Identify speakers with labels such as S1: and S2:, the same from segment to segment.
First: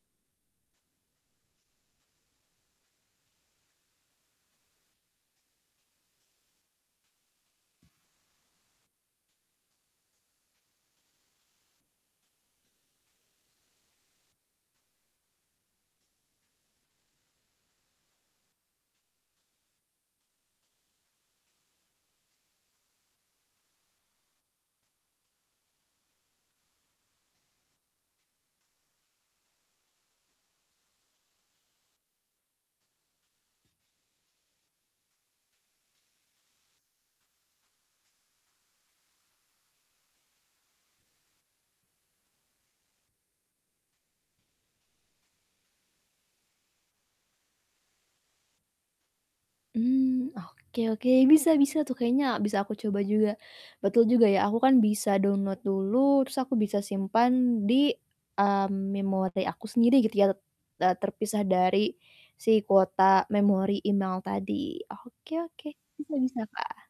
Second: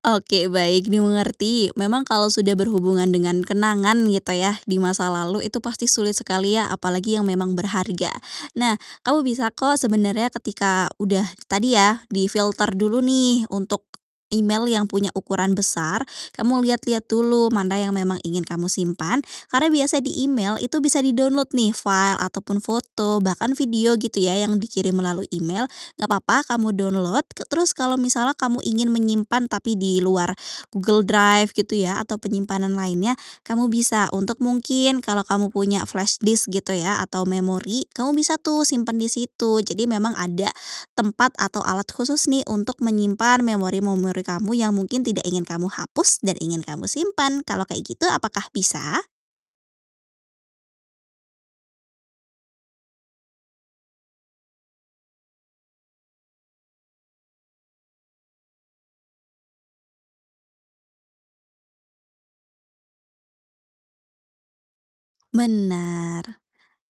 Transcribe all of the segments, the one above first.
S1: Oke, baik, dimengerti. Memang kalau sudah berhubungan dengan kenangan, gitu yah, di masa lalu itu pasti sulit sekali ya, apalagi yang memang berharga. Nah, kamu bisa kok sebenarnya ketika udah, tadi ya, difilter dulu nih untuk email yang punya ukuran besar, kamu lihat-lihat dulu mana yang memang ingin kamu simpan, karena biasa di email itu bisa di-download nih file, ataupun foto, bahkan video, gitu ya, yang dikirim melalui email, nggak papa kamu download. K terus kalau misalnya kamu ingin menyimpan tapi di luar Google Drive, gitu ya, atau penyimpanan lainnya, kamu bisa untuk mungkin kalau kamu punya flashdisk, gitu ya, atau memori, kamu bisa tuh simpan di situ. Jadi, memang ada tempat atau alat khusus nih untuk menyimpan memori-memori kamu yang mungkin tidak ingin kamu hapus dan ingin kamu simpan. Kalau kayak gitu apakah bisa?
S2: Mmm, oke oke, bisa bisa tuh kayaknya bisa aku coba juga. Betul juga ya, aku kan bisa download dulu, terus aku bisa simpan di, mmm, memori aku sendiri, gitu ya, t eee, terpisah dari si kuota memori email tadi, oke oke, bisa
S1: Benar
S2: bisa, Kak.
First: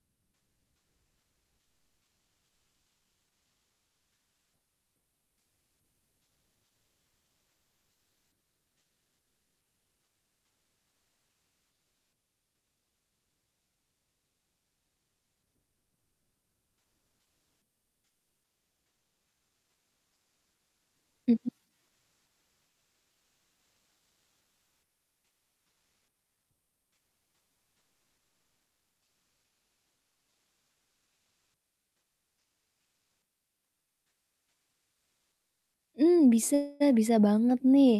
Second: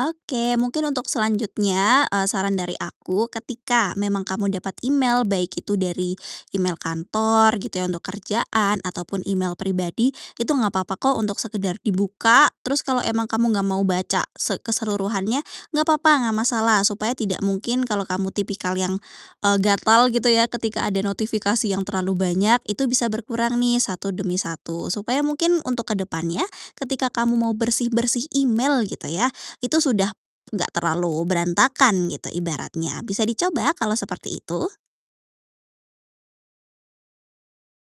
S1: Oke, mungkin untuk selanjutnya, eee, saran dari aku ketika memang kamu dapat email, baik itu dari email kantor, gitu ya, untuk kerjaan, ataupun email pribadi, itu enggak papa kok untuk sekedar dibuka. Terus, kalau emang kamu enggak mau baca se keseluruhannya nggak papa nggak masalah, supaya tidak mungkin, kalau kamu tipikal yang, eee, gatal, gitu ya, ketika ada
S2: Mhm.
S1: notifikasi yang terlalu banyak, itu bisa berkurang nih satu demi satu, supaya mungkin untuk ke depannya ketika kamu mau bersih-bersih email, gitu ya, itu sudah enggak terlalu berantakan, gitu ibaratnya. Bisa dicoba kalau seperti itu?
S2: Mmm, bisa bisa banget nih.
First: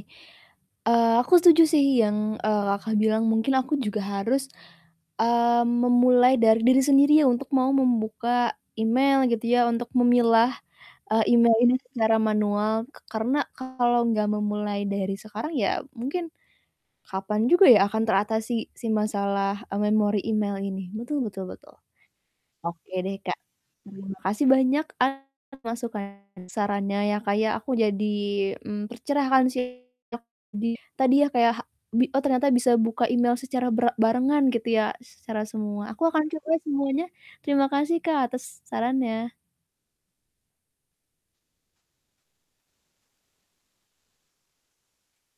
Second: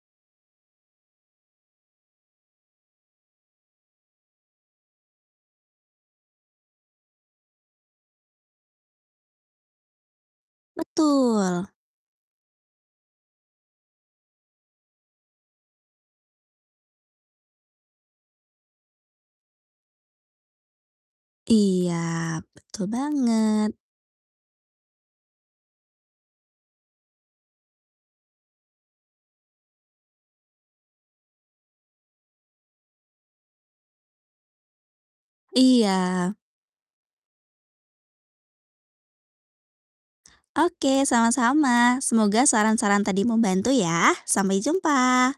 S2: Eee, aku setuju sih yang, eee, Kakak, bilang, mungkin aku juga harus, mmm, memulai dari diri sendiri ya untuk mau membuka email gitu ya untuk memilah, eee, email
S1: Betul!
S2: ini secara manual. K karena kalau nggak memulai dari sekarang, ya mungkin kapan juga ya akan teratasi si masalah, eee, memori email ini, betul betul betul.
S1: Iya, betul
S2: Oke deh, Kak.
S1: banget.
S2: Terima kasih banyak atas masukan dan sarannya ya, Kak, ya, aku jadi, mmm, tercerahkan sih ya, di tadi ya kayak hak bi oh, ternyata bisa buka email secara bra barengan gitu ya s secara semua, aku akan
S1: Iya.
S2: coba semuanya, terima kasih, Kak, atas sarannya!
S1: Oke, sama-sama. Semoga saran-saran tadi membantu ya. Sampai jumpa!